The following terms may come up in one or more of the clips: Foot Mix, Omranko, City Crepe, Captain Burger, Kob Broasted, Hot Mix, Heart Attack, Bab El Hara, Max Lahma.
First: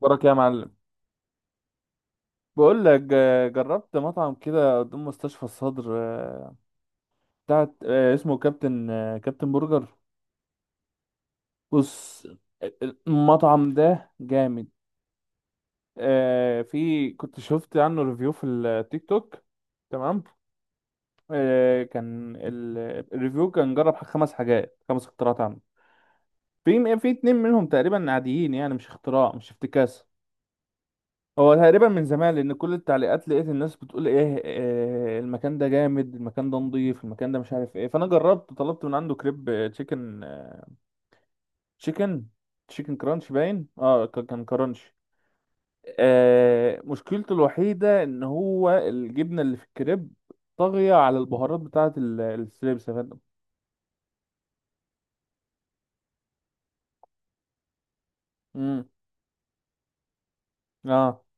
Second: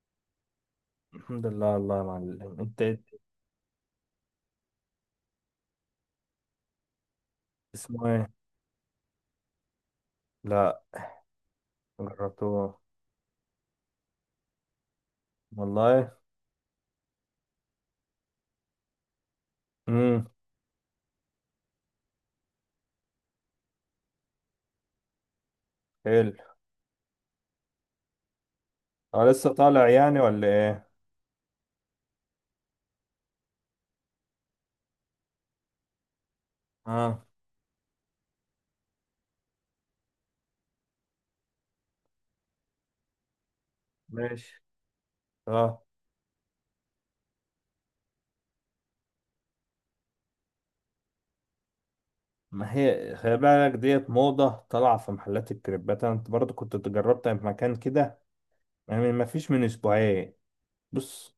بركة يا معلم. الحمد لله، والله يا معلم انت. بقول لك جربت مطعم كده قدام مستشفى الصدر، بتاعت اسمه آه، ايه؟ اسمه كابتن، كابتن برجر. لا. بص، جربته. المطعم ده جامد. والله. في كنت شفت عنه ريفيو في التيك توك. تمام. امم كان الريفيو كان جرب خمس حاجات، خمس اختراعات عنه. حلو. في اتنين منهم تقريبا عاديين، يعني مش هو اختراع، مش لسه طالع افتكاسة. يعني ولا ايه؟ هو تقريبا من زمان، لان كل التعليقات لقيت الناس بتقول ايه، المكان ده جامد، المكان ده نضيف، اه. المكان ده مش عارف ايه. فانا جربت، طلبت من عنده كريب تشيكن، تشيكن تشيكن كرانش. باين كان ماشي. كرانش. اه. مشكلته الوحيده ان هو الجبنه اللي في الكريب طاغيه على البهارات بتاعه ما الستريبس يا هي فندم. خلي بالك، ديت موضة طالعة في محلات الكريبات، انا برضه كنت جربتها في مكان كده امم. يعني، ما فيش من اسبوعين. اه. بص،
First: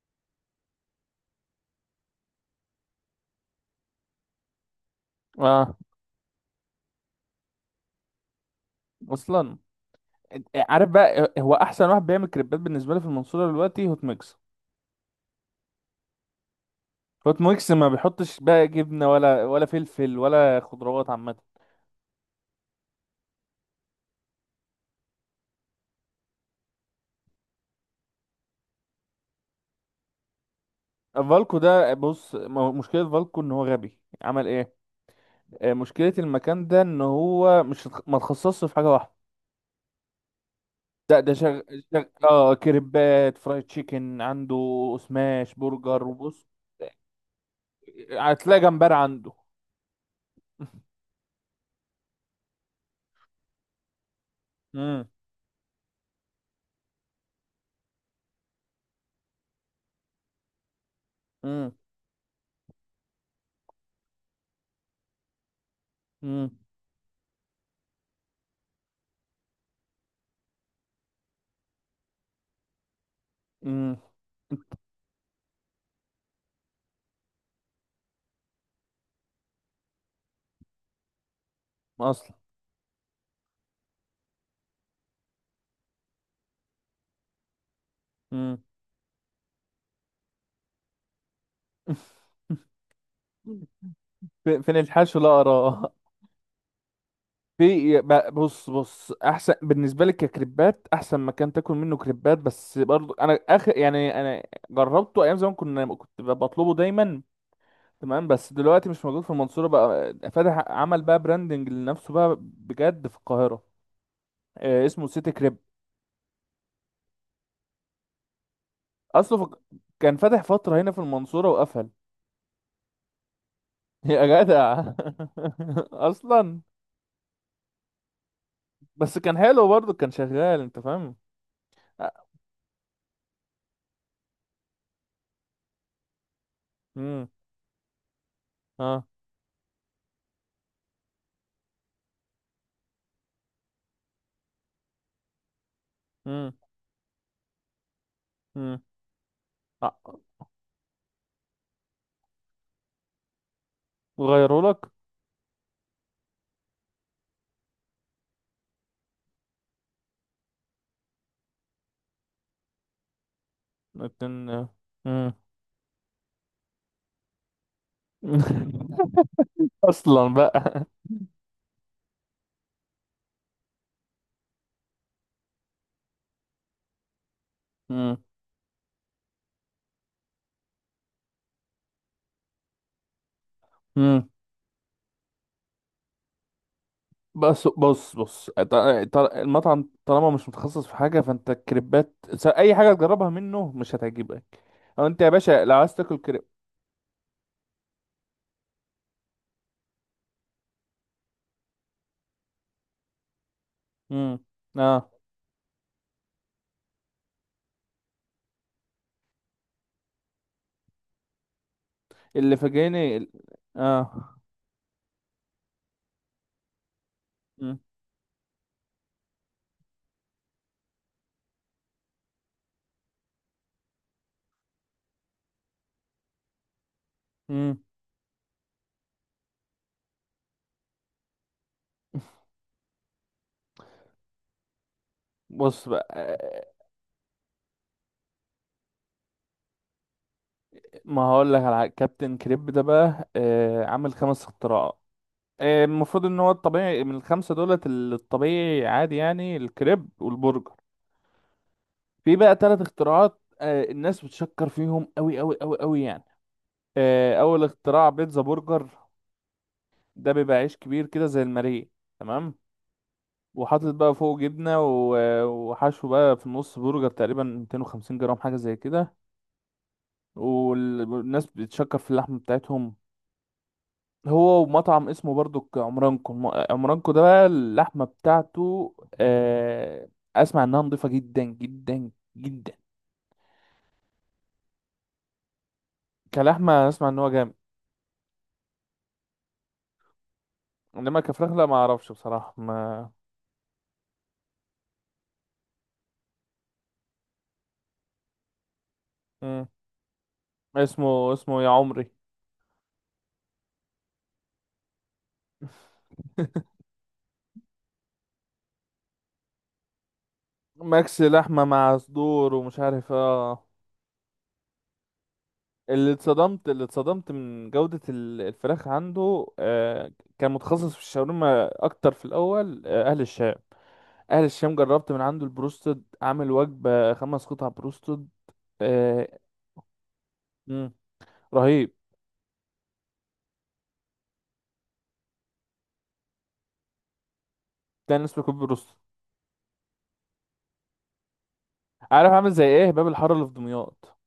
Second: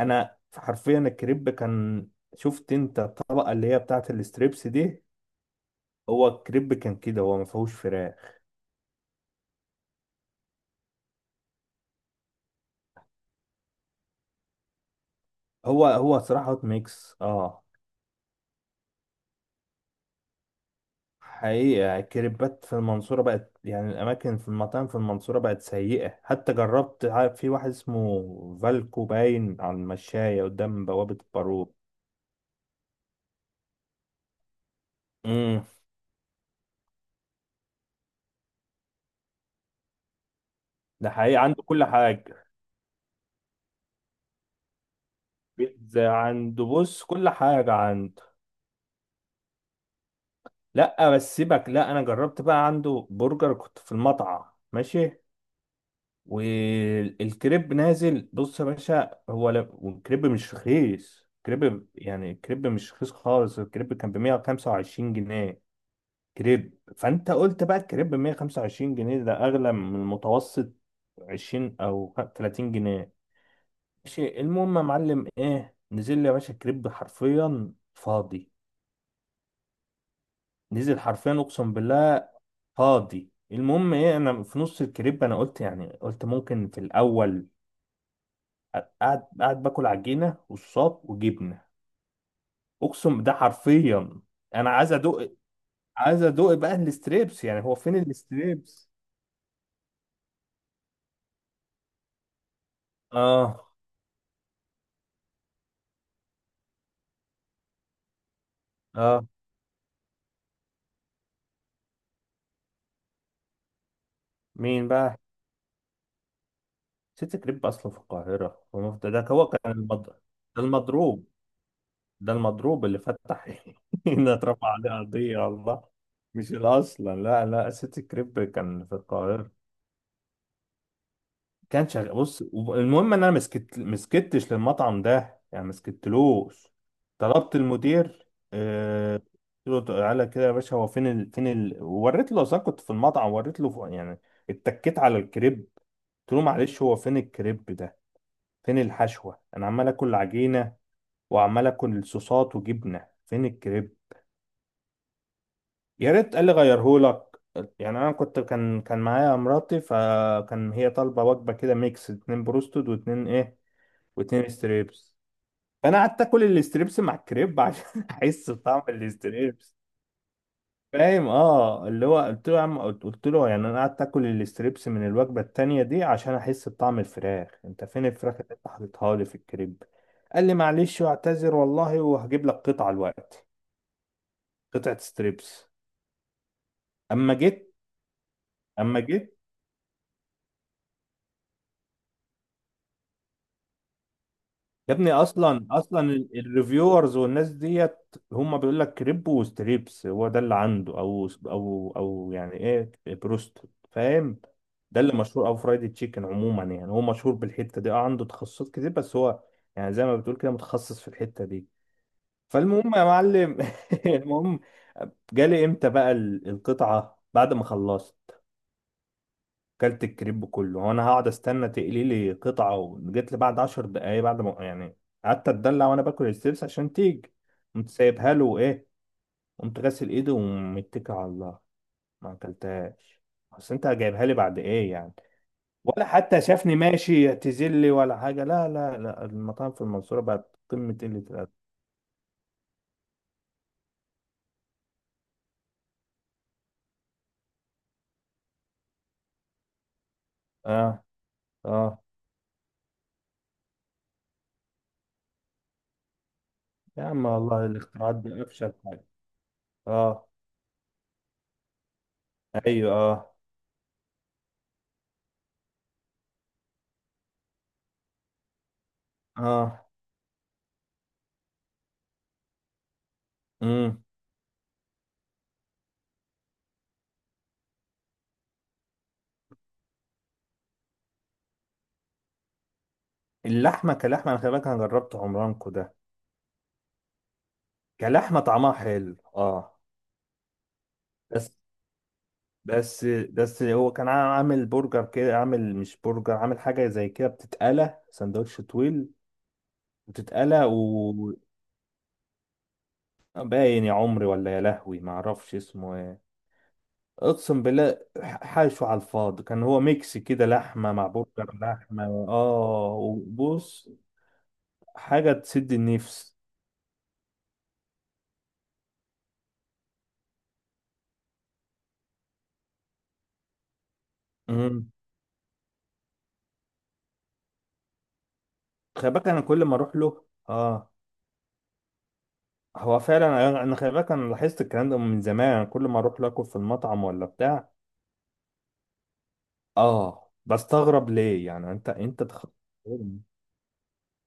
انا حرفيا الكريب كان، شفت انت الطبقة اللي هي بتاعت الستريبس دي؟ اه. هو الكريب كان كده، هو ما فيهوش فراخ. اصلا. عارف بقى هو احسن واحد بيعمل كريبات بالنسبه لي في المنصوره دلوقتي؟ هوت ميكس. هو صراحة هوت ميكس، فوت اه. ميكس ما بيحطش بقى جبنه، ولا فلفل ولا خضروات عامه. حقيقة الكريبات في المنصورة بقت يعني، الأماكن في المطاعم في المنصورة بقت سيئة، حتى جربت، عارف، في واحد اسمه فالكو، باين على المشاية قدام بوابة فالكو البارون. ده، بص، مشكله فالكو ان هو غبي، عمل ايه؟ امم مشكله المكان ده ان هو مش اتخ- ما اتخصصش في حاجه واحده. ده ده حقيقي، شغ... عنده كل شغ... حاجة. اه كريبات، فرايد تشيكن عنده، سماش برجر، بيتزا وبص، عنده، بص كل حاجة عنده. هتلاقي جمبري عنده. لأ بس سيبك، لأ أنا جربت بقى عنده برجر، كنت في المطعم. امم. ماشي. والكريب نازل، بص يا باشا، هو لا، والكريب مش رخيص، امم. كريب يعني الكريب مش رخيص خالص، الكريب كان ب 125 جنيه، امم. كريب. فانت قلت بقى الكريب ب 125 جنيه، ده اغلى من المتوسط 20 او 30 جنيه. امم. ماشي، المهم يا معلم، ايه نزل لي يا باشا، الكريب حرفيا فاضي، نزل حرفيا، اقسم بالله اصلا. فاضي. المهم ايه، انا في نص الكريب انا قلت يعني، قلت ممكن في الاول، امم. قاعد باكل عجينه والصاب وجبنه، اقسم ده حرفيا. انا فين عايز الحشو ادوق، لا اراه؟ عايز ادوق بقى الستريبس، يعني هو فين بص الستريبس؟ بص احسن بالنسبه لك ككريبات، احسن مكان تاكل منه كريبات، بس برضو انا اه. اخر يعني انا جربته ايام زمان، كنت بطلبه دايما. تمام. بس دلوقتي مش موجود اه. في المنصوره، بقى فاتح، عمل بقى براندنج لنفسه بقى بجد في القاهره. مين اسمه بقى؟ سيتي كريب. سيتي كريب أصله في القاهرة، ده اصله هو في... كان كان فاتح ده فتره هنا في المضروب، المنصوره وقفل. ده المضروب اللي فتح هنا، يا اترفع جدع. عليه قضية على الله، مش اصلا. الأصل، لا، سيتي كريب كان في بس كان القاهرة. حلو برضو، كان شغال انت فاهم. كان شغال، بص المهم إن أنا مسكتش للمطعم ده، يعني مسكتلوش، امم. طلبت المدير. اه. آه. قلت له تعالى كده يا باشا، هو فين فين وريت له، أصلا كنت في المطعم، وريت له يعني، اتكيت على الكريب. قلت له امم. معلش، هو فين الكريب ده؟ فين امم. الحشوة؟ انا عمال اكل عجينة، وعمال اكل صوصات وجبنة، فين الكريب؟ غيره لك. يا ريت قال لي غيرهولك، يعني انا كنت، كان معايا مراتي، فكان هي طالبة وجبة كده ميكس، اتنين بروستد، واتنين ايه، لكن. واتنين ستريبس. مم. فانا قعدت اكل الستريبس مع الكريب عشان احس بطعم الستريبس. اصلا بقى. فاهم، اه اللي هو قلت له يا عم، قلت له يعني انا قعدت اكل الستريبس من الوجبه التانيه دي عشان احس بطعم الفراخ، انت فين مم. الفراخ اللي انت حاططها لي في الكريب؟ قال لي معلش، واعتذر والله، وهجيب لك قطعه الوقت، مم. قطعه ستريبس. اما بس جيت، بص، اما جيت المطعم طالما مش متخصص في حاجه، فانت الكريبات، اي حاجه تجربها منه مش هتعجبك. يا او ابني، انت يا باشا اصلا لو عايز اصلا تاكل كريب. الريفيورز والناس ديت هم بيقول لك كريب وستريبس، هو ده اللي عنده، او يعني ايه، بروست. مم. فاهم، ده اه اللي مشهور، او فرايدي تشيكن، عموما يعني هو مشهور بالحته دي، اه، عنده تخصصات كتير، بس هو يعني زي ما بتقول كده متخصص في الحته دي. اللي فالمهم يا فاجئني معلم، اه. المهم، جالي امتى بقى القطعه؟ بعد ما مم. خلصت، كلت الكريب كله وانا هقعد استنى تقلي لي قطعه، وجيت لي بعد 10 دقايق، بعد ما يعني قعدت اتدلع وانا باكل الستريبس عشان تيجي. مم. قمت سايبها له، وايه، قمت غاسل ايدي ومتكل على الله، ما اكلتهاش. بس انت جايبها لي بعد ايه يعني؟ بص ولا بقى، حتى شافني ماشي يعتذر لي ولا حاجه، لا، المطاعم في المنصوره بقت قمه قله ما الادب. هقول لك على حاجة. كابتن كريب ده بقى، عامل خمس اختراعات. المفروض ان هو الطبيعي من الخمسه دولت، الطبيعي عادي يعني الكريب والبرجر. اه. اه. في بقى ثلاث اختراعات، الناس بتشكر فيهم قوي قوي قوي قوي يعني. يا عم اول والله اختراع الاختراعات بيتزا دي افشل برجر. حاجه. اه. ده بيبقى عيش كبير كده زي الماريه، تمام، ايوه اه. وحاطط بقى فوق جبنه وحشو بقى في النص، برجر تقريبا 250 جرام حاجه زي كده. اه. والناس بتشكر في اللحمه بتاعتهم. امم هو ومطعم اسمه برضو عمرانكو، عمرانكو ده بقى اللحمه بتاعته، آه، اسمع انها نضيفه جدا جدا جدا. اللحمه كلحمه، انا خلي بالك انا جربت عمرانكو ده، كلحمه اسمع ان هو جامد. كلحمة طعمها حلو، اه. انما بس. كفراخ لا، ما اعرفش بصراحه، بس ما. بس هو كان عامل برجر كده، عامل مش برجر، عامل حاجة زي كده بتتقلى، سندوتش طويل مم. بتتقلى. اسمه يا عمري. وباين يا عمري ولا يا لهوي ما اعرفش اسمه ايه. اقسم بالله، حاشو على الفاضي، كان هو ميكس كده، لحمة مع ماكس برجر لحمه مع لحمة. صدور ومش اه عارف وبص، حاجة تسد اللي النفس. اتصدمت اللي اتصدمت من جوده الفراخ عنده كان متخصص في الشاورما اكتر في الاول، اهل الشام. اهل الشام، امم جربت من عنده البروستد، عامل وجبه خمس قطع بروستد. خلي بالك آه. انا كل ما اروح له، اه. مم. رهيب. هو فعلا انا، أنا خلي بالك انا لاحظت الكلام ده من زمان، كل ما اروح لاكل في المطعم ولا بتاع، كان اسمه كوب بروستد. اه، بستغرب ليه، يعني انت عارف عامل زي ايه؟ باب الحاره اللي في دمياط.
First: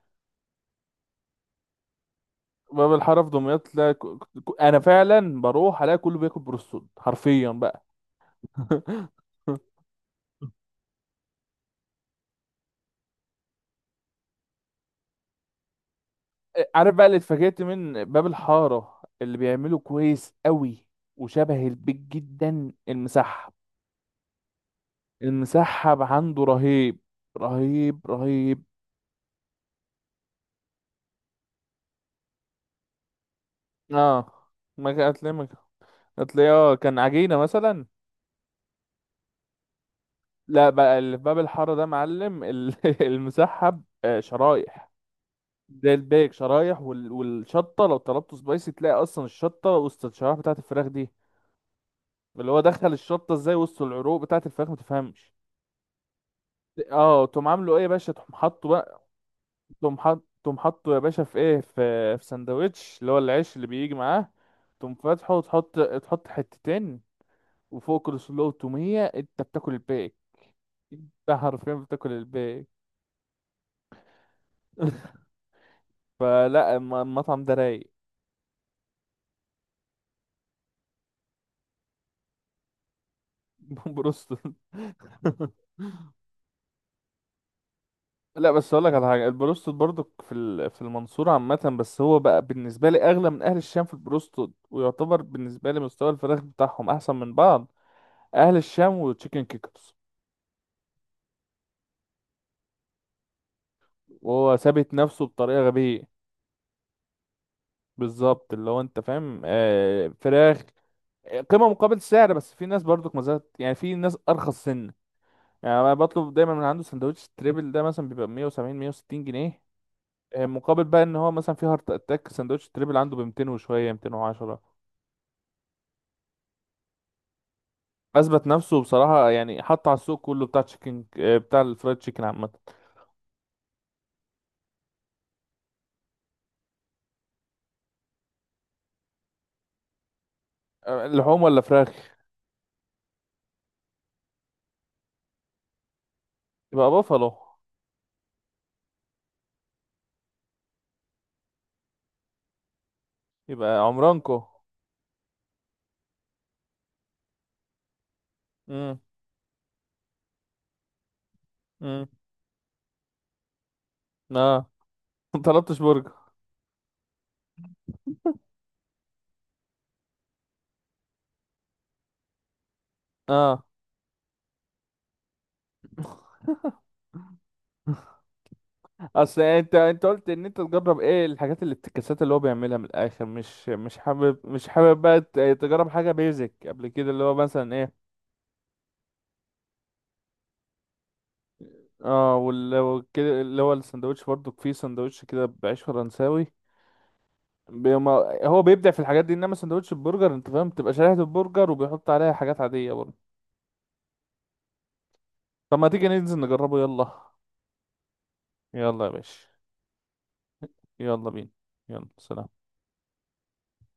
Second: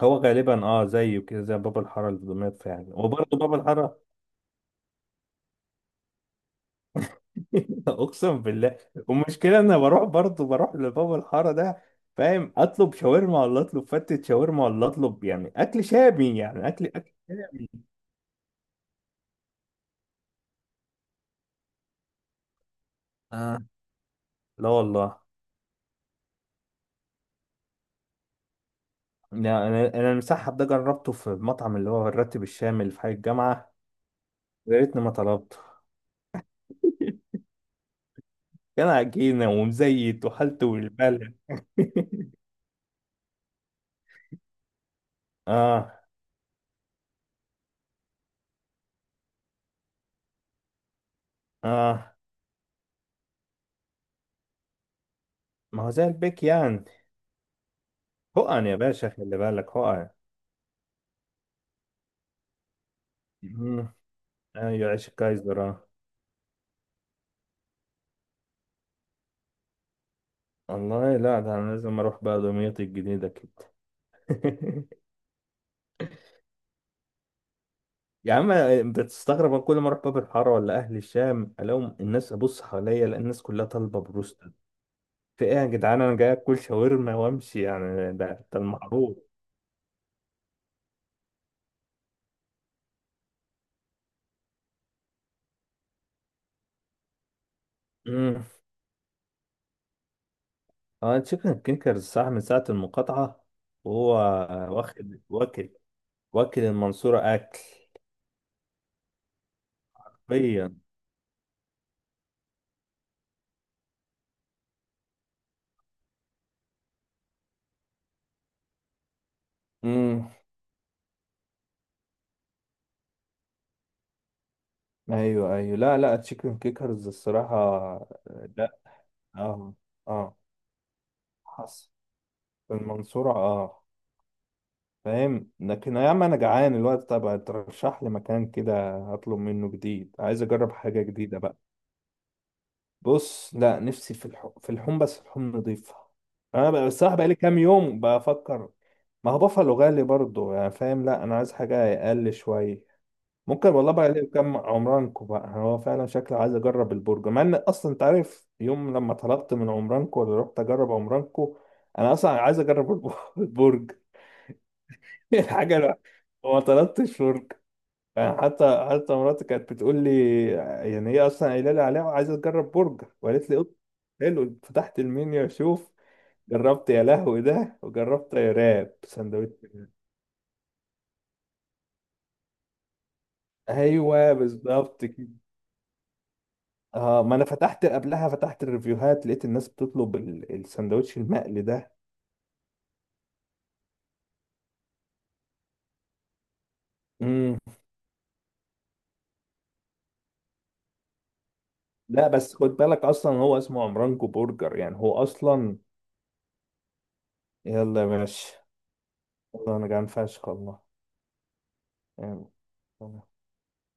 هو غالبا اه زيه كده، زي بابا الحاره اللي في دمياط فعلا، باب الحاره في وبرضه بابا دمياط، لا. الحاره. انا فعلا بروح الاقي كله بياكل بروستون حرفيا بقى. اقسم بالله. والمشكله انا بروح، برضه بروح لبابا الحاره ده، فاهم، اطلب شاورما، ولا اطلب فتة شاورما، ولا اطلب يعني اكل شامي، يعني عارف بقى اكل اللي اتفاجئت شامي. من باب الحاره اللي بيعمله كويس قوي، وشبه البيت جدا؟ المسحب. آه. لا والله. المسحب عنده رهيب. رهيب رهيب. لا، انا، انا المسحب ده جربته في المطعم اللي هو الراتب الشامي اللي في حي الجامعه، اه يا ما ريتني كان- ما هتلاقيه ما كان- طلبته، هتلاقيه، كان عجينه مثلا. كان عجينة ومزيت وحالته لا بقى اللي في والبلع. باب الحاره ده معلم المسحب، شرايح زي اه. الباقي، شرايح والشطه، لو طلبته سبايسي تلاقي اصلا الشطه وسط الشرايح بتاعه الفراخ دي. اه اللي هو دخل الشطه ازاي وسط العروق بتاعه الفراخ ما تفهمش. ما هو زي البيك يعني. اه. تقوم عامله ايه يا باشا؟ تقوم حقن حاطه يا بقى، باشا، خلي بالك حقن. تقوم حاطه يا باشا في ايه؟ في سندوتش اللي هو العيش اللي بيجي مم. معاه. ايوه، تقوم عيش فاتحه، الكايزر وتحط اه. تحط حتتين، وفوق كل سلو وتومية. انت بتاكل الباقي. والله انت لا، ده انا حرفيا لازم بتاكل اروح بقى الباقي. دمياط الجديدة كده. فلا، المطعم ده رايق. يا عم بتستغرب، أنا كل ما اروح باب الحاره ولا اهل الشام الاقيهم، الناس ابص حواليا الاقي الناس كلها طالبه بروستو. بروستد. في ايه يا جدعان، انا جاي اكل شاورما وامشي يعني، ده لا ده بس اقول لك على المعروف. حاجه، البروستد برضو في في المنصوره عامه، بس هو بقى بالنسبه لي اغلى من اهل الشام في البروستد، ويعتبر بالنسبه لي مستوى الفراخ بتاعهم احسن من بعض. مم. اهل الشام وتشيكن كيكرز. اه تشيكن كينكرز، صح، من ساعة المقاطعة وهو وهو ثابت واخد، نفسه بطريقه واكل، غبيه. واكل المنصورة أكل. بالظبط اللي هو انت فاهم، فراخ. حرفيا. قيمه مقابل سعر. بس في ناس برضو ما زالت، يعني في ناس ارخص سن. يعني انا بطلب دايما من عنده سندوتش تريبل، ده مثلا بيبقى 170 160 جنيه، امم مقابل بقى ان هو مثلا في هارت اتاك سندوتش تريبل عنده ب 200 وشويه 210. ايوه، لا تشيكن كيكرز الصراحة. اثبت لا. نفسه بصراحه، يعني اه. حط على السوق اه. كله بتاع تشيكن، بتاع حصل. الفرايد تشيكن عامه. في المنصورة اه. فاهم، لكن يا عم انا جعان الوقت، طب ترشح لي مكان كده هطلب منه جديد، عايز اجرب حاجة جديدة لحوم بقى. ولا فراخ؟ بص، لا، نفسي في الحوم، في الحوم بس الحوم نضيفة. انا يبقى بصراحة بقالي بافالو. كام يوم بفكر. ما هو بافالو غالي برضه يعني فاهم، لا انا عايز حاجه اقل شويه. ممكن يبقى والله بقى ليه، عمرانكو. كم عمرانكو بقى، يعني هو فعلا شكله عايز اجرب البرجر، مع ان اصلا انت عارف يوم امم. لما طلبت من عمرانكو، ولا رحت اجرب عمرانكو، امم. انا اصلا عايز اجرب البرج اه. ما طلبتش الحاجه، لا، برجر. وما طلبتش برج، يعني حتى، مراتي كانت بتقول لي، يعني هي اصلا قايله لي عليها وعايزه تجرب برجر، وقالت لي: اه. "أوب، حلو"، فتحت المنيو اشوف، جربت يا لهوي ده، وجربت يا راب اصل سندوتش. انت قلت ان انت تجرب ايه الحاجات، اللي الافتكاسات اللي هو بيعملها من الاخر، مش ايوه حابب مش حابب بالظبط بقى كده. تجرب حاجه بيزك قبل كده اه، اللي هو ما انا مثلا فتحت ايه. قبلها، فتحت الريفيوهات، لقيت الناس بتطلب السندوتش المقلي ده. اه وكده، اللي هو السندوتش برضو فيه سندوتش كده بعيش فرنساوي امم بيما. هو بيبدع في الحاجات دي، انما سندوتش البرجر انت فاهم، بتبقى شريحة البرجر وبيحط لا عليها بس حاجات خد عادية بالك، برضه. اصلا هو اسمه عمرانكو برجر، يعني هو طب اصلا. ما تيجي ننزل نجربه؟ يلا. يلا يا باشا، يلا يا باشا. والله انا جعان فشخ والله، يلا بينا. يلا سلام. يعني